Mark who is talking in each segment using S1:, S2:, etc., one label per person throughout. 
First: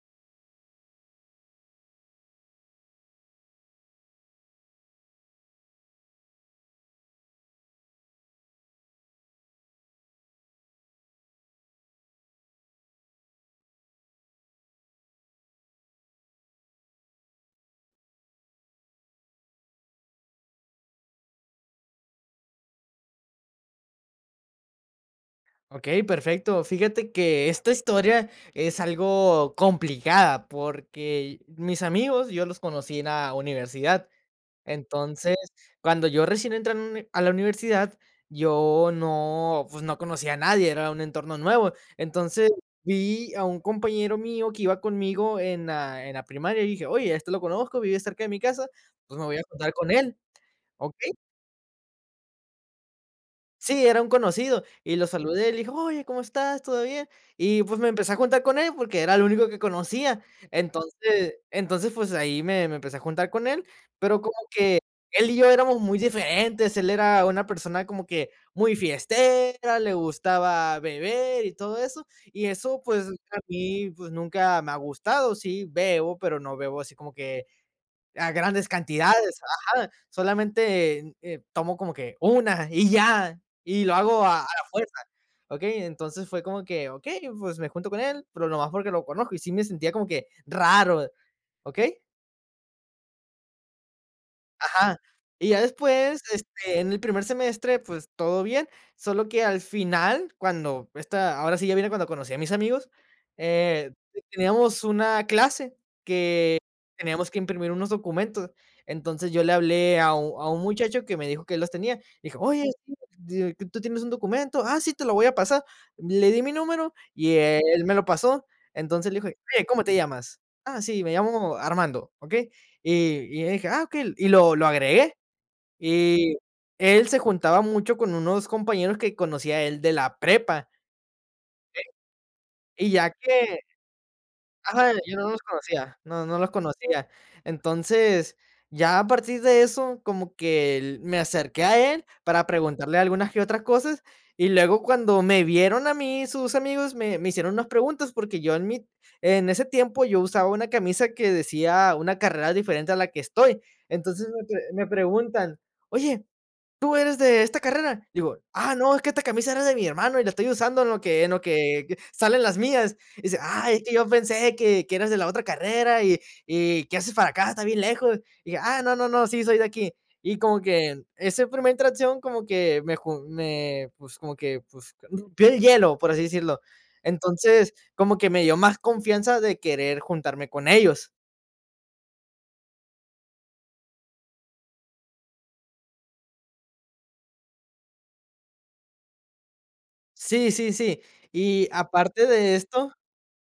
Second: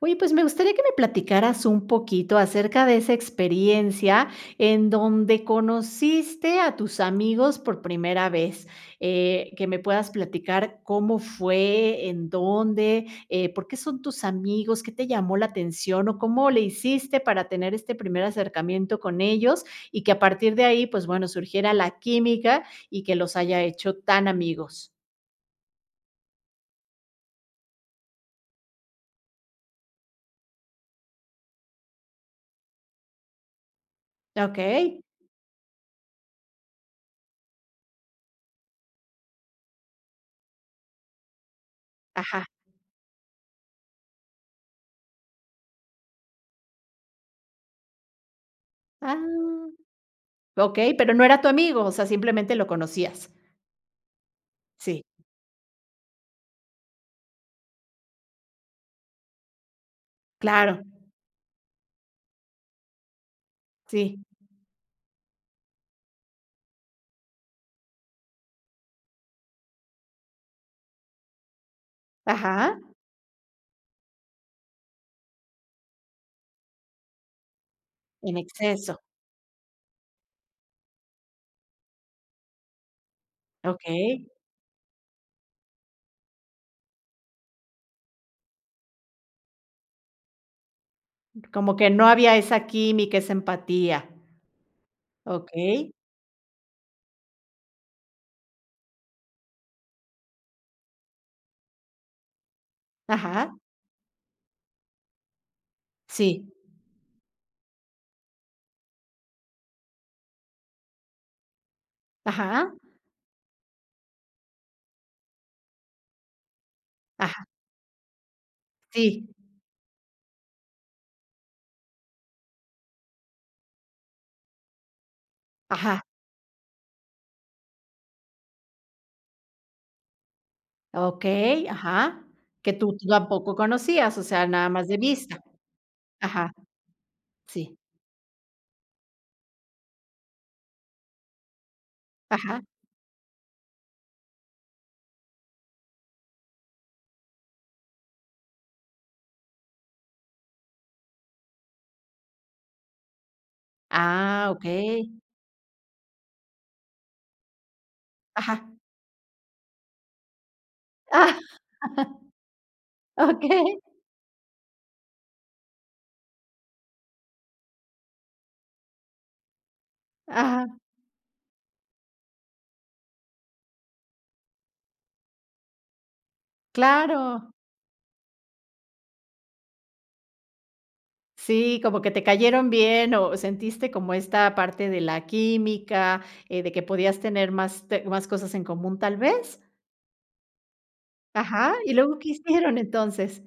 S1: Oye, pues me gustaría que me platicaras un poquito acerca de esa experiencia en donde conociste a tus amigos por primera vez, que me puedas platicar cómo fue, en dónde, por qué son tus amigos, qué te llamó la atención o cómo le hiciste para tener este primer acercamiento con ellos y que a partir de ahí, pues bueno, surgiera la química y que los haya hecho tan amigos.
S2: Okey, perfecto. Fíjate que esta historia es algo complicada, porque mis amigos yo los conocí en la universidad.
S1: Ok,
S2: Entonces, cuando yo recién entré a la universidad, yo no, pues, no conocía a nadie, era un entorno nuevo.
S1: ajá.
S2: Entonces, vi a un compañero mío que iba conmigo en la primaria y dije: "Oye, este lo conozco, vive cerca de mi casa, pues,
S1: Ah.
S2: me voy a juntar con él",
S1: Okey,
S2: ¿okey?
S1: pero no era tu amigo, o sea, simplemente lo conocías.
S2: Sí, era un conocido, y
S1: Sí,
S2: lo saludé, le dije: "Oye, ¿cómo estás? ¿Todo bien?". Y, pues, me empecé a juntar con él porque era el único que conocía.
S1: claro,
S2: Entonces, pues, ahí me empecé a juntar con él, pero
S1: sí.
S2: como que él y yo éramos muy diferentes. Él era una persona como que muy fiestera, le gustaba beber y todo eso, y
S1: Ajá,
S2: eso, pues, a mí, pues, nunca me ha gustado. Sí bebo, pero no bebo así como que a
S1: en
S2: grandes
S1: exceso.
S2: cantidades, ajá, solamente, tomo como que una y ya, y lo hago
S1: Okey,
S2: a la fuerza, ¿okey? Entonces fue como que, okey, pues me junto con él, pero nomás porque lo conozco, y sí me sentía como que raro,
S1: como que
S2: ¿okey?
S1: no había esa química, esa empatía.
S2: Ajá. Y ya
S1: Okey,
S2: después, en el primer semestre, pues todo bien, solo que al final, cuando esta ahora sí ya viene cuando conocí a mis amigos.
S1: ajá,
S2: eh, teníamos una clase,
S1: sí,
S2: teníamos que imprimir unos documentos. Entonces, yo le hablé a un muchacho que me dijo que él los tenía. Dije: "Oye,
S1: ajá,
S2: sí, de que tú tienes un documento. Ah, sí, te lo voy a pasar". Le di mi número y
S1: ajá,
S2: él me lo pasó. Entonces, le
S1: sí,
S2: dije: "Oye, ¿cómo te llamas?". "Ah, sí, me llamo Armando", ¿okey? Y y dije: "Ah, okey". Y lo agregué.
S1: ajá,
S2: Y él se juntaba mucho con unos compañeros que conocía él de la prepa.
S1: okey, ajá, que
S2: Y
S1: tú
S2: ya
S1: tampoco
S2: que...
S1: conocías, o sea, nada más
S2: Ajá,
S1: de
S2: yo no
S1: vista.
S2: los conocía, no, no los
S1: Ajá,
S2: conocía.
S1: sí,
S2: Entonces, ya a partir de eso, como que el me acerqué a él para
S1: ajá,
S2: preguntarle algunas que otras cosas, y luego cuando me vieron a mí, sus amigos, me hicieron unas preguntas, porque yo en mi... en ese tiempo yo usaba una camisa que decía una carrera diferente a la que estoy. Entonces me
S1: ah,
S2: pre me
S1: okey,
S2: preguntan: "Oye, ¿tú eres de esta carrera? Digo,
S1: ajá,
S2: ah, no, es que esta camisa era de mi hermano y la estoy usando en lo que en
S1: ah,
S2: lo que que salen las mías. Y dice, ah,
S1: okey,
S2: es que yo pensé que eras de la otra carrera y ¿qué haces para acá? Está bien lejos. Y dije, ah, no, no, no, sí, soy de aquí. Y como
S1: ajá,
S2: que esa primera interacción como que me, pues, como que, pues, rompió el hielo, por así decirlo.
S1: claro.
S2: Entonces, como que me dio más confianza de querer juntarme con ellos.
S1: Sí, como que te cayeron bien o sentiste como esta parte de la química, de que podías tener más cosas en común, ¿tal vez?
S2: Sí, sí, sí. Y
S1: Ajá, ¿y luego
S2: aparte
S1: qué
S2: de
S1: hicieron
S2: esto...
S1: entonces?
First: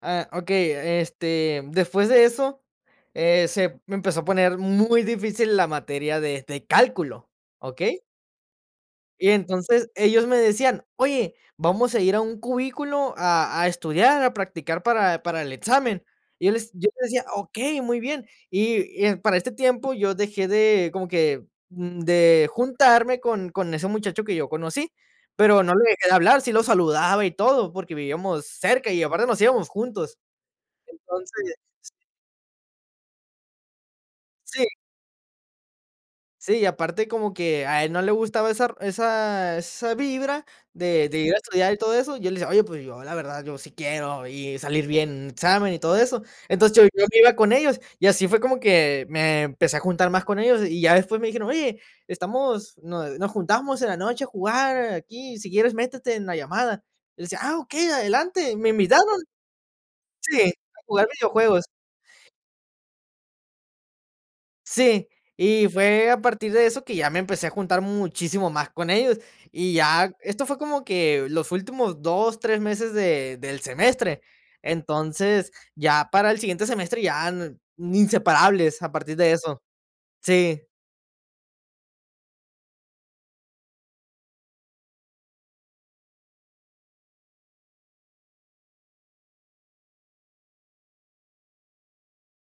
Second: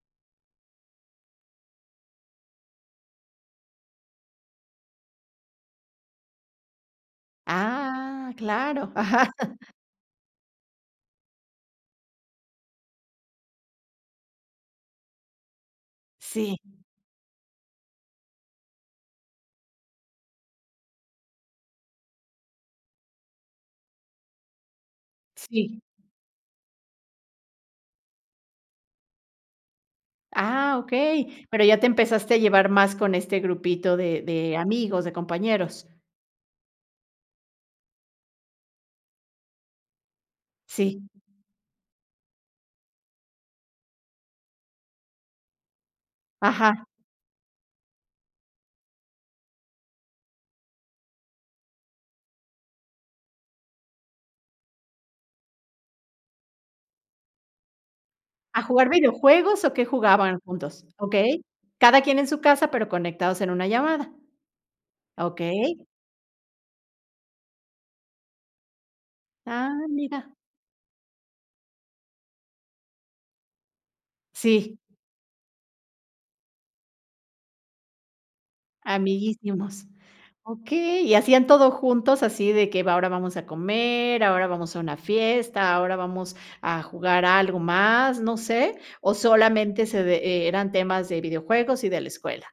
S2: Ah, okey, después de eso, se me empezó a poner muy difícil la materia de cálculo, ¿okey?
S1: Ah, claro,
S2: Y
S1: ajá,
S2: entonces ellos me decían: "Oye, vamos a ir a un cubículo a estudiar, a practicar para el examen". Y yo
S1: sí,
S2: les yo les decía: "Okey, muy bien". Y para este tiempo yo dejé de como que, de juntarme con ese muchacho que yo conocí, pero no
S1: sí.
S2: le dejé de hablar, sí lo saludaba y todo, porque vivíamos cerca y aparte nos íbamos juntos.
S1: Ah, okey,
S2: Entonces,
S1: pero ya te empezaste a llevar más con este grupito de
S2: sí,
S1: amigos, de compañeros.
S2: sí, y aparte como que a él no le gustaba esa vibra
S1: Sí,
S2: de ir a estudiar y todo eso. Yo le decía: "Oye, pues yo la verdad, yo sí quiero y salir bien en el examen y todo eso". Entonces, yo
S1: ajá,
S2: yo me iba con ellos y así fue como que me empecé a juntar más con ellos, y ya después me dijeron: "Oye, estamos... nos juntamos en la noche a jugar aquí, si quieres métete en la llamada". Y le decía: "Ah, ok, adelante",
S1: ¿a
S2: me
S1: jugar
S2: invitaron,
S1: videojuegos o qué jugaban
S2: sí, a
S1: juntos?
S2: jugar
S1: Okey,
S2: videojuegos.
S1: cada quien en su casa, pero conectados en una llamada.
S2: Sí, y
S1: Okey,
S2: fue a partir de eso que ya me empecé a juntar muchísimo más con ellos. Y
S1: ah,
S2: ya,
S1: mira,
S2: esto fue como que los últimos 2 3 meses de del semestre.
S1: sí.
S2: Entonces, ya para el siguiente semestre ya n inseparables a partir de eso.
S1: Amiguísimos.
S2: Sí.
S1: Okey, ¿y hacían todo juntos, así de que va ahora vamos a comer, ahora vamos a una fiesta, ahora vamos a jugar a algo más, no sé? ¿O solamente se de eran temas de videojuegos y de la escuela?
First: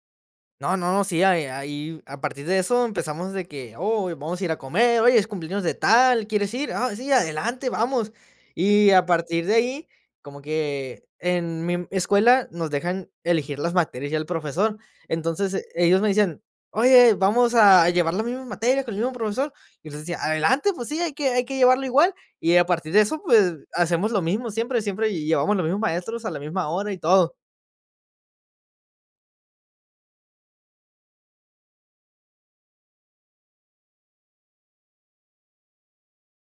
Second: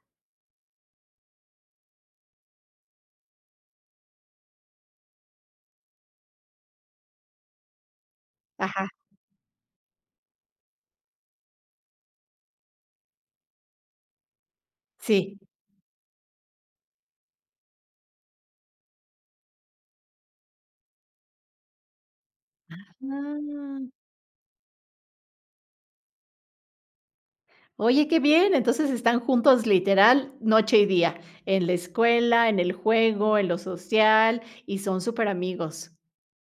S2: No, no, no, sí, ahí ahí, a partir de eso empezamos de que: "Oh, vamos a ir a comer, oye, es cumpleaños de tal, ¿quieres ir? Ah, sí, adelante, vamos".
S1: Ajá,
S2: Y a partir de ahí, como que en mi escuela nos dejan elegir las materias ya el profesor.
S1: sí.
S2: Entonces, ellos me decían: "Oye, vamos a llevar las mismas materias con el mismo profesor". Y les decía: "Adelante, pues sí, hay que llevarlo igual". Y a partir de eso, pues,
S1: Ah,
S2: hacemos lo mismo siempre, siempre llevamos los mismos maestros a la misma hora y todo.
S1: oye, qué bien, entonces están juntos literal noche y día, en la escuela, en el juego, en lo social y son superamigos.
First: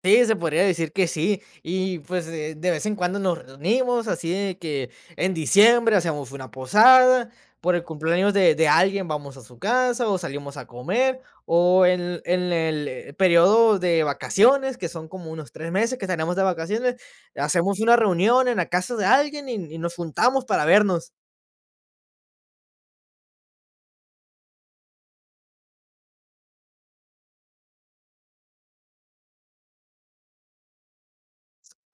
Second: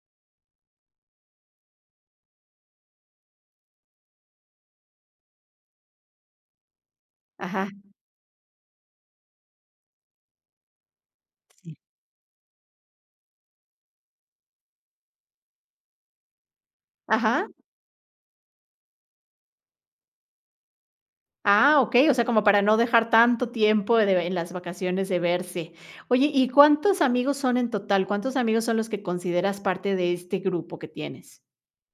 S2: Sí, se podría decir que sí. Y pues de vez en cuando nos reunimos, así de que en diciembre hacemos una posada,
S1: Ajá,
S2: por el cumpleaños de alguien vamos a su casa o salimos a comer,
S1: sí.
S2: o en el periodo de vacaciones, que son como unos 3 meses que tenemos de vacaciones,
S1: Ajá.
S2: hacemos una reunión en la casa de alguien y nos juntamos para vernos.
S1: Ah, okey, o sea, como para no dejar tanto tiempo de en las vacaciones de verse. Oye, ¿y cuántos amigos son en total? ¿Cuántos amigos son los que consideras parte de este grupo que tienes?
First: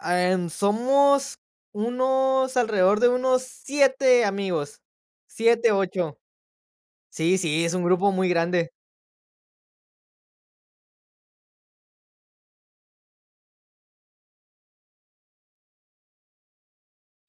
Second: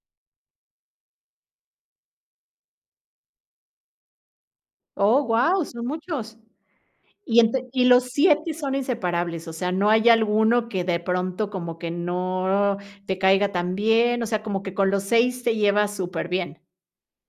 S2: Somos unos alrededor de unos siete amigos,
S1: Oh, guau,
S2: siete,
S1: son
S2: ocho.
S1: muchos.
S2: Sí,
S1: Y
S2: sí,
S1: ente
S2: es un
S1: y los
S2: grupo muy
S1: 7
S2: grande.
S1: son inseparables, o sea, no hay alguno que de pronto como que no te caiga tan bien, o sea, como que con los 6 te llevas súper bien.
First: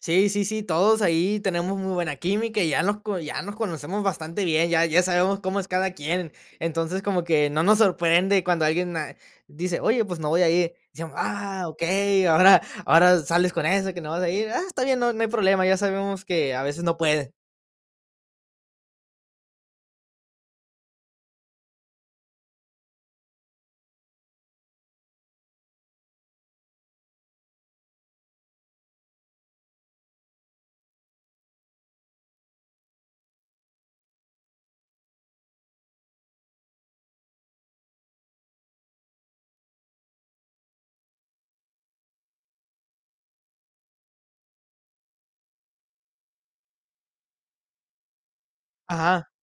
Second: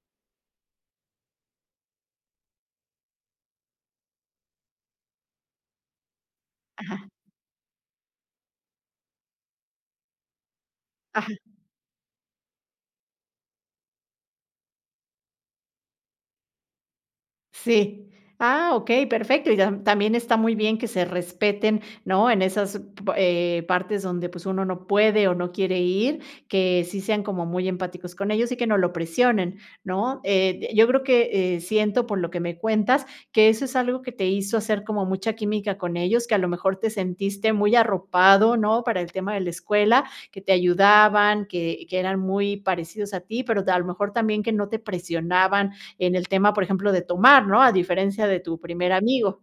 S2: Sí, sí, sí, todos ahí tenemos muy buena química y ya nos conocemos bastante bien, ya, ya sabemos cómo es cada quien.
S1: Ajá.
S2: Entonces, como que no nos sorprende cuando alguien, ah, dice: "Oye, pues no voy a ir". Decimos: "Ah, ok, ahora, ahora sales con eso, que no vas a ir. Ah, está bien, no, no hay problema, ya sabemos que a veces no puede".
S1: Sí. Ah, okey, perfecto. Y también está muy bien que se respeten, ¿no? En esas p partes donde, pues, uno no puede o no quiere ir, que sí sean como muy empáticos con ellos y que no lo presionen, ¿no? Yo creo que, siento por lo que me cuentas, que eso es algo que te hizo hacer como mucha química con ellos, que a lo mejor te sentiste muy arropado, ¿no? Para el tema de la escuela, que te ayudaban, que eran muy parecidos a ti, pero a lo mejor también que no te presionaban en el tema, por ejemplo, de tomar, ¿no? A diferencia de tu primer
S2: Ajá.
S1: amigo.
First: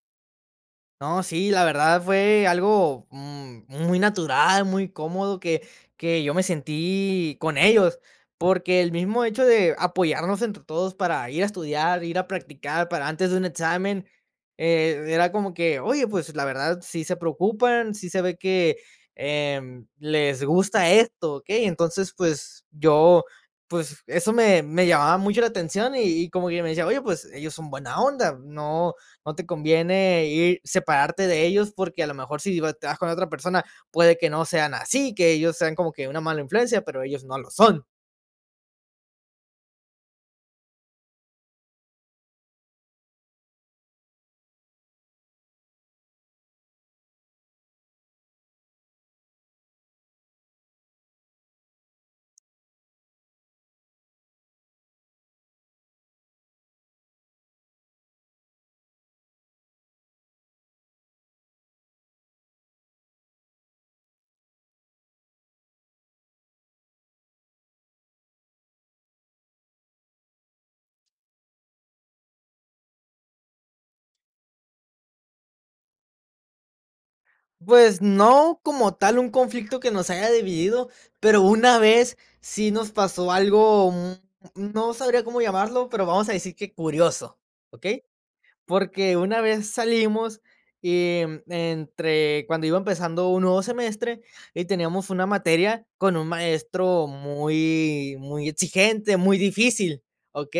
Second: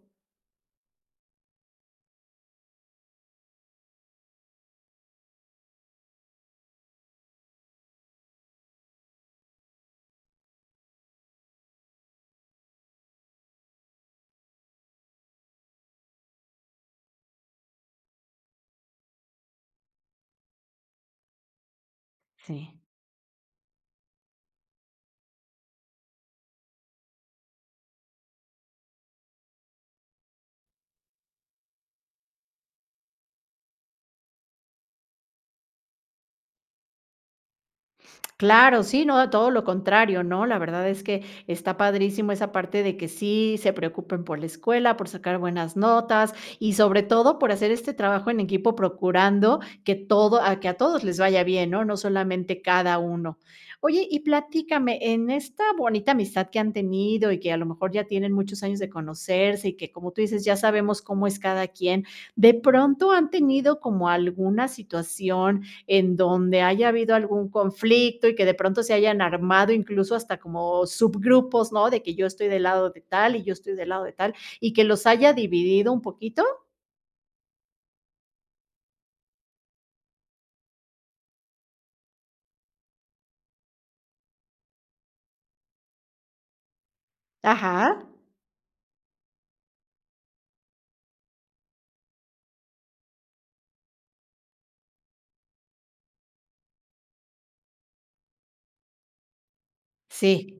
S2: No, sí, la verdad fue algo, muy natural, muy cómodo que yo me sentí con ellos, porque el mismo hecho de apoyarnos entre todos para ir a estudiar, ir a practicar para antes de un examen, era como que, oye, pues, la verdad sí se preocupan, sí se ve que, les gusta esto, ¿okey? Entonces, pues,
S1: Sí.
S2: yo, pues, eso me llamaba mucho la atención y como que me decía: "Oye, pues, ellos son buena onda, no no te conviene ir, separarte de ellos, porque a lo mejor si te vas con otra persona puede que no sean así, que ellos sean como que una mala influencia, pero ellos no lo son".
S1: Claro, sí, no, todo lo contrario, ¿no? La verdad es que está padrísimo esa parte de que sí se preocupen por la escuela, por sacar buenas notas y sobre todo por hacer este trabajo en equipo procurando que a todos les vaya bien, ¿no? No solamente cada uno. Oye, y platícame, en esta bonita amistad que han tenido y que a lo mejor ya tienen muchos años de conocerse y que como tú dices, ya sabemos cómo es cada quien, ¿de pronto han tenido como alguna situación en donde haya habido algún conflicto y que de pronto se hayan armado incluso hasta como subgrupos? ¿No? De que yo estoy del lado de tal y yo estoy del lado de tal y que los haya dividido un poquito.
S2: Pues no como tal un conflicto que nos haya dividido, pero una vez sí nos pasó algo, no sabría cómo llamarlo, pero vamos a decir que curioso, ¿ok?
S1: Ajá,
S2: Porque una vez salimos y entre cuando iba empezando un nuevo semestre y teníamos una materia con un maestro muy, muy exigente, muy difícil, ¿ok?
S1: sí,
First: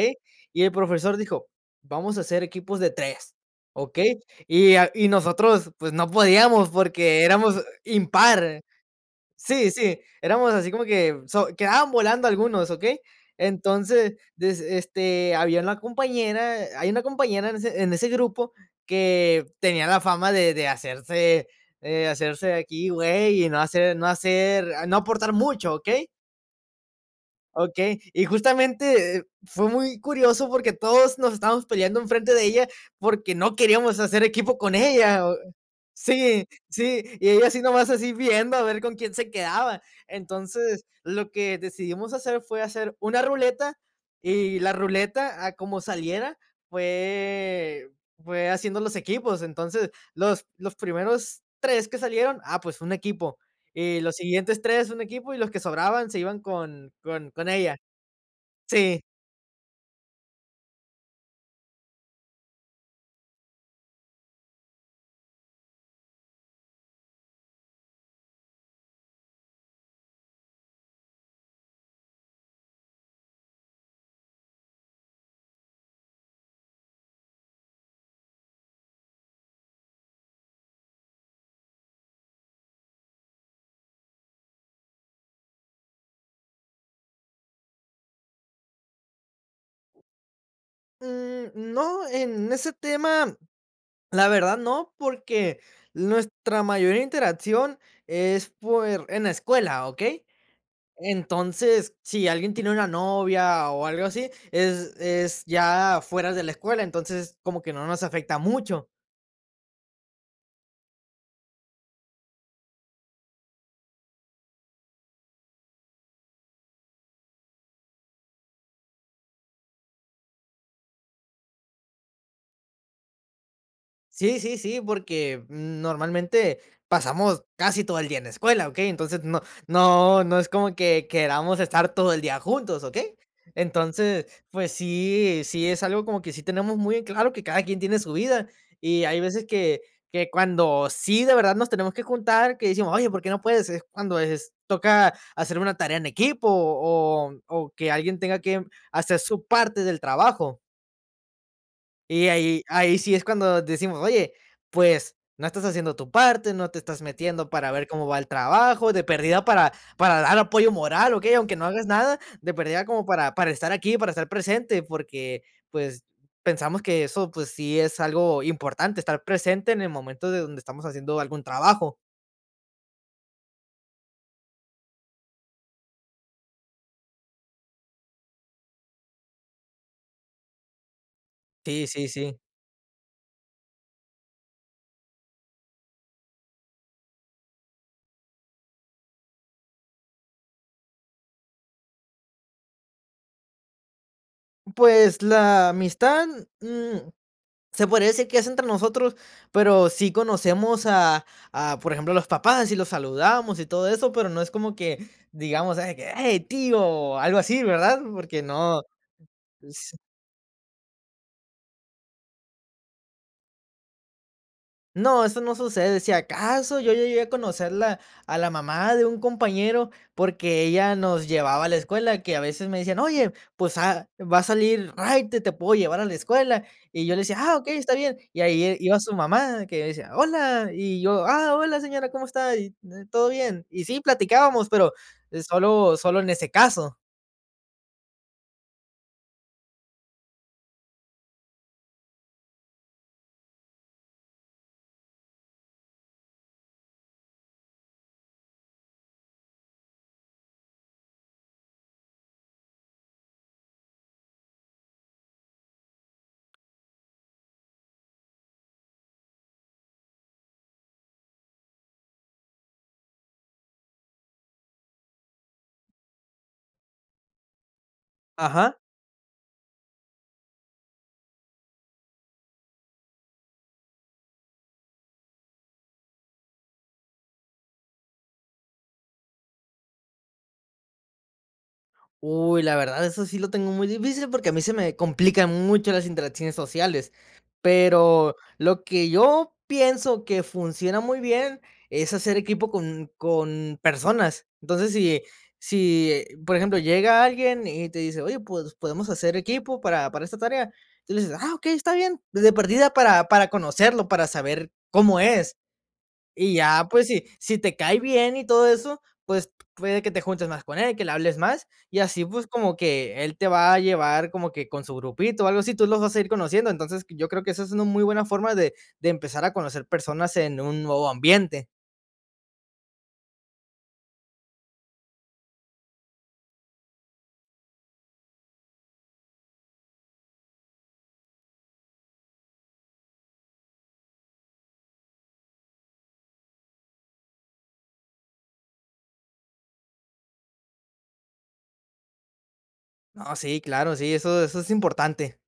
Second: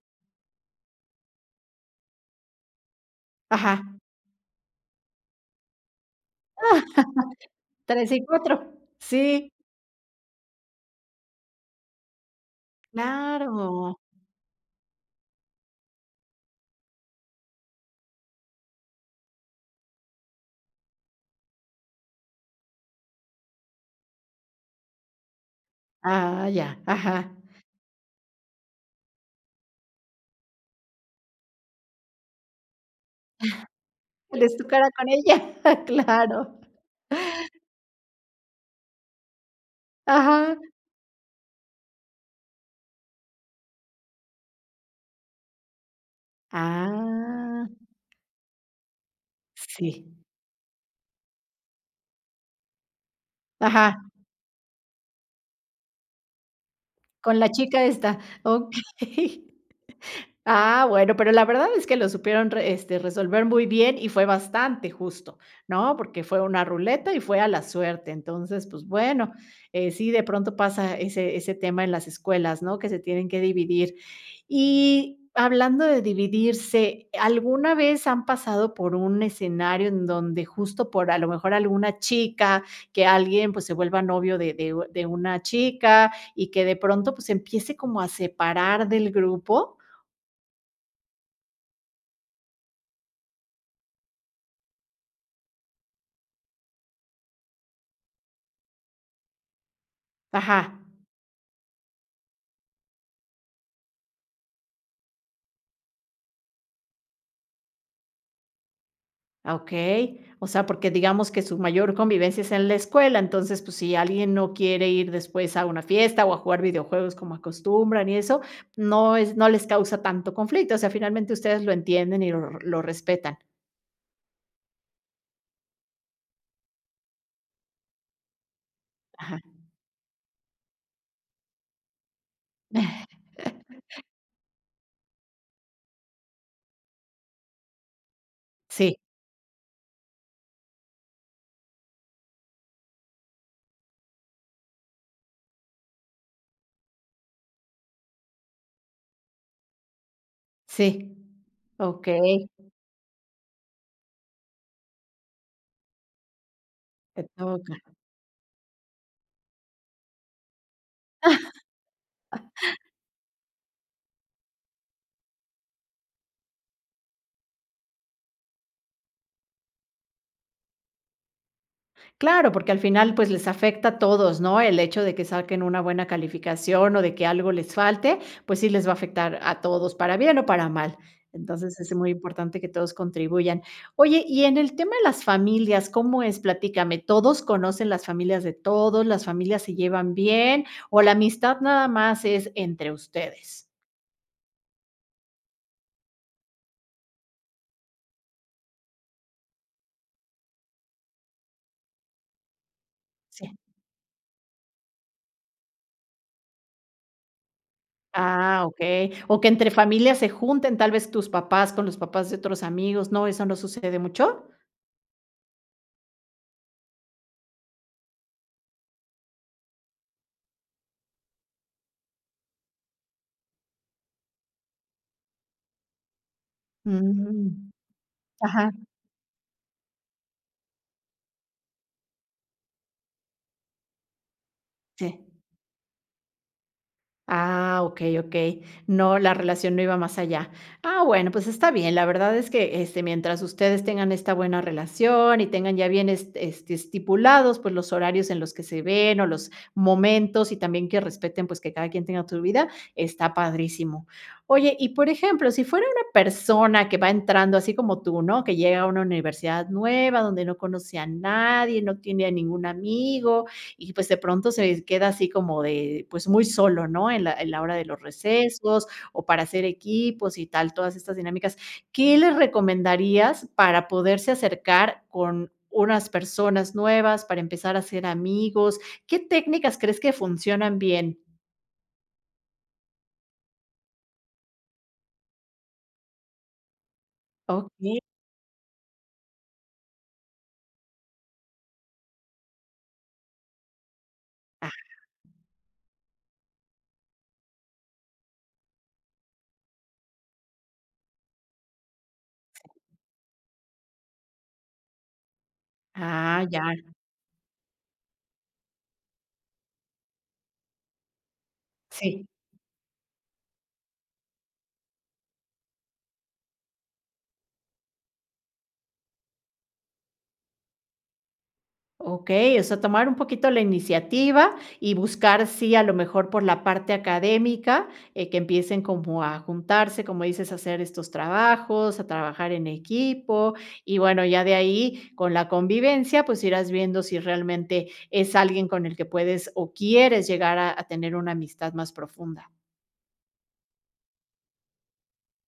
S2: Y el profesor dijo: "Vamos a hacer equipos de tres",
S1: ajá,
S2: ¿ok? Y, y nosotros pues no podíamos
S1: ah,
S2: porque éramos
S1: 3 y cuatro.
S2: impar.
S1: Sí,
S2: Sí, sí, éramos así como que so quedaban volando algunos, ¿ok?
S1: claro.
S2: Entonces, des este, había una compañera hay una compañera en ese grupo que tenía la fama de hacerse, hacerse aquí, güey, y no aportar mucho, ¿ok?
S1: Ah, ya, ajá.
S2: Okey, y justamente, fue muy curioso porque todos nos estábamos peleando enfrente de ella, porque no queríamos hacer
S1: ¿Cuál es
S2: equipo
S1: tu
S2: con
S1: cara con
S2: ella, o...
S1: ella?
S2: Sí,
S1: Claro.
S2: sí, y ella así nomás así viendo a ver con quién se quedaba.
S1: Ajá.
S2: Entonces, lo que decidimos hacer fue hacer una ruleta, y la ruleta, a como saliera,
S1: Ah,
S2: fue fue haciendo los equipos. Entonces,
S1: sí.
S2: los primeros 3 que salieron, ah, pues un equipo. Y
S1: Ajá,
S2: los siguientes 3, un equipo, y los que sobraban se iban con con
S1: con
S2: con
S1: la
S2: ella.
S1: chica esta,
S2: Sí.
S1: okey. Ah, bueno, pero la verdad es que lo supieron resolver muy bien y fue bastante justo, ¿no? Porque fue una ruleta y fue a la suerte. Entonces, pues bueno, sí, de pronto pasa ese tema en las escuelas, ¿no? Que se tienen que dividir. Y hablando de dividirse, ¿alguna vez han pasado por un escenario en donde justo por a lo mejor alguna chica, que alguien, pues, se vuelva novio de una chica y que de pronto, pues, empiece como a separar del grupo?
S2: Mm, no, en ese tema, la verdad no, porque nuestra mayor interacción es por en la escuela, ¿okey?
S1: Ajá,
S2: Entonces, si alguien tiene una novia o algo así, es ya fuera de la escuela, entonces como que no nos afecta mucho.
S1: ah, okey. O sea, porque digamos que su mayor convivencia es en la escuela, entonces, pues, si alguien no quiere ir después a una fiesta o a jugar videojuegos como acostumbran y eso, no les causa tanto conflicto. O sea, finalmente ustedes lo entienden y lo respetan.
S2: Sí, sí, sí, porque normalmente pasamos casi todo el día en la escuela, ¿ok? Entonces,
S1: Ajá.
S2: no, no, no es como que queramos estar todo el día juntos, ¿ok? Entonces, pues sí, sí es algo como que sí tenemos muy en claro que cada quien tiene su vida,
S1: Sí,
S2: y hay veces que cuando sí de verdad nos tenemos que juntar, que decimos: "Oye, ¿por qué no puedes?". Es cuando es toca hacer una tarea en equipo o que alguien tenga que hacer su parte del trabajo.
S1: sí.
S2: Y
S1: Okey,
S2: ahí ahí sí es cuando decimos: "Oye, pues, no estás haciendo tu parte, no te estás
S1: te
S2: metiendo para
S1: toca.
S2: ver cómo va el trabajo, de perdida para dar apoyo moral, okey, aunque no hagas nada, de perdida como para estar aquí, para estar presente", porque, pues, pensamos que eso, pues, sí es algo importante, estar presente en el momento de donde estamos haciendo algún trabajo.
S1: Claro, porque al final, pues, les afecta a todos, ¿no? El hecho de que saquen una buena calificación o de que algo les falte, pues sí les va a afectar a todos, para bien o para mal. Entonces,
S2: Sí,
S1: es
S2: sí,
S1: muy
S2: sí.
S1: importante que todos contribuyan. Oye, y en el tema de las familias, ¿cómo es? Platícame, ¿todos conocen las familias de todos? ¿Las familias se llevan bien? ¿O la amistad nada más es entre ustedes?
S2: Pues, la amistad, mm se podría decir que es entre nosotros, pero sí conocemos a, por ejemplo, a los papás, y los
S1: Sí.
S2: saludamos y todo eso, pero no es como que digamos, que: "Hey, tío", o algo así, ¿verdad? Porque
S1: Ah,
S2: no...
S1: okey. O que entre familias se junten, tal vez tus papás con los papás de otros amigos, ¿no? ¿Eso no sucede mucho?
S2: No, eso no sucede. Si acaso yo llegué a conocerla a la mamá de un compañero, porque ella nos llevaba a la escuela, que a veces me decían: "Oye, pues ah, va a salir raite, te puedo llevar a la escuela". Y yo le decía: "Ah, ok,
S1: Mm.
S2: está bien". Y ahí
S1: Ajá,
S2: iba su mamá, que decía: "Hola". Y yo: "Ah, hola, señora, ¿cómo está? Y, ¿todo bien?". Y sí, platicábamos, pero
S1: sí.
S2: solo, solo en ese caso.
S1: Ah, okey, okey. No, la relación no iba más allá. Ah, bueno, pues está bien. La verdad es que, mientras ustedes tengan esta buena relación y tengan ya bien estipulados, pues, los horarios en los que se ven o los momentos y también que respeten, pues, que cada quien tenga su vida, está padrísimo. Oye, y por ejemplo, si fuera una persona que va entrando así como tú, ¿no? Que llega a una universidad nueva, donde no conoce a nadie, no tiene a ningún amigo, y pues de pronto se queda así como de, pues muy solo, ¿no? En la hora de los
S2: Ajá.
S1: recesos o para hacer equipos y tal, todas estas dinámicas. ¿Qué les recomendarías para poderse acercar con unas personas nuevas, para empezar a ser amigos? ¿Qué técnicas crees que funcionan bien?
S2: Uy, la verdad, eso sí lo tengo muy difícil, porque a mí se me complican mucho las interacciones sociales.
S1: Ok.
S2: Pero lo que yo pienso que funciona muy bien es hacer equipo con personas.
S1: Ah,
S2: Entonces, si, si, por ejemplo, llega alguien y te dice: "Oye, pues podemos hacer equipo para esta tarea", tú le dices: "Ah, ok, está bien", de perdida para conocerlo, para saber cómo es.
S1: ah,
S2: Y
S1: ya.
S2: ya, pues, si te cae bien y todo eso, pues, puede que te juntes más con él, que le hables más, y así,
S1: Sí.
S2: pues, como que él te va a llevar como que con su grupito o algo así, tú los vas a ir conociendo. Entonces, yo creo que esa es una muy buena forma de empezar a conocer personas en un nuevo ambiente.
S1: Okey, o sea, tomar un poquito la iniciativa y buscar, sí, a lo mejor por la parte académica, que empiecen como a juntarse, como dices, a hacer estos trabajos, a trabajar en equipo, y bueno, ya de ahí, con la convivencia, pues, irás viendo si realmente es alguien con el que puedes o quieres llegar a tener una amistad más profunda.
S2: No, sí, claro, sí, eso es importante.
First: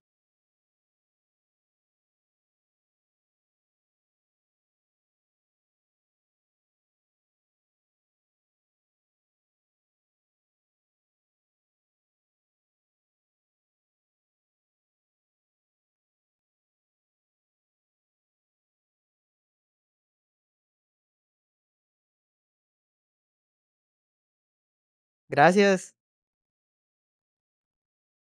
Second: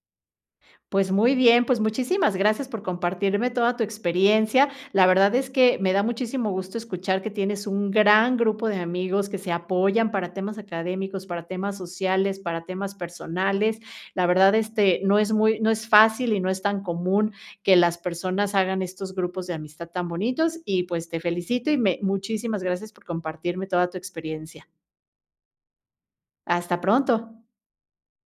S1: Pues muy bien, pues muchísimas gracias por compartirme toda tu experiencia. La verdad es que me da muchísimo gusto escuchar que tienes un gran grupo de amigos que se apoyan para temas académicos, para temas sociales, para temas personales. La verdad, no es fácil y no es tan común que las personas hagan estos grupos de amistad tan bonitos. Y pues te felicito y muchísimas gracias por compartirme toda tu experiencia.
S2: Gracias.
S1: Hasta pronto.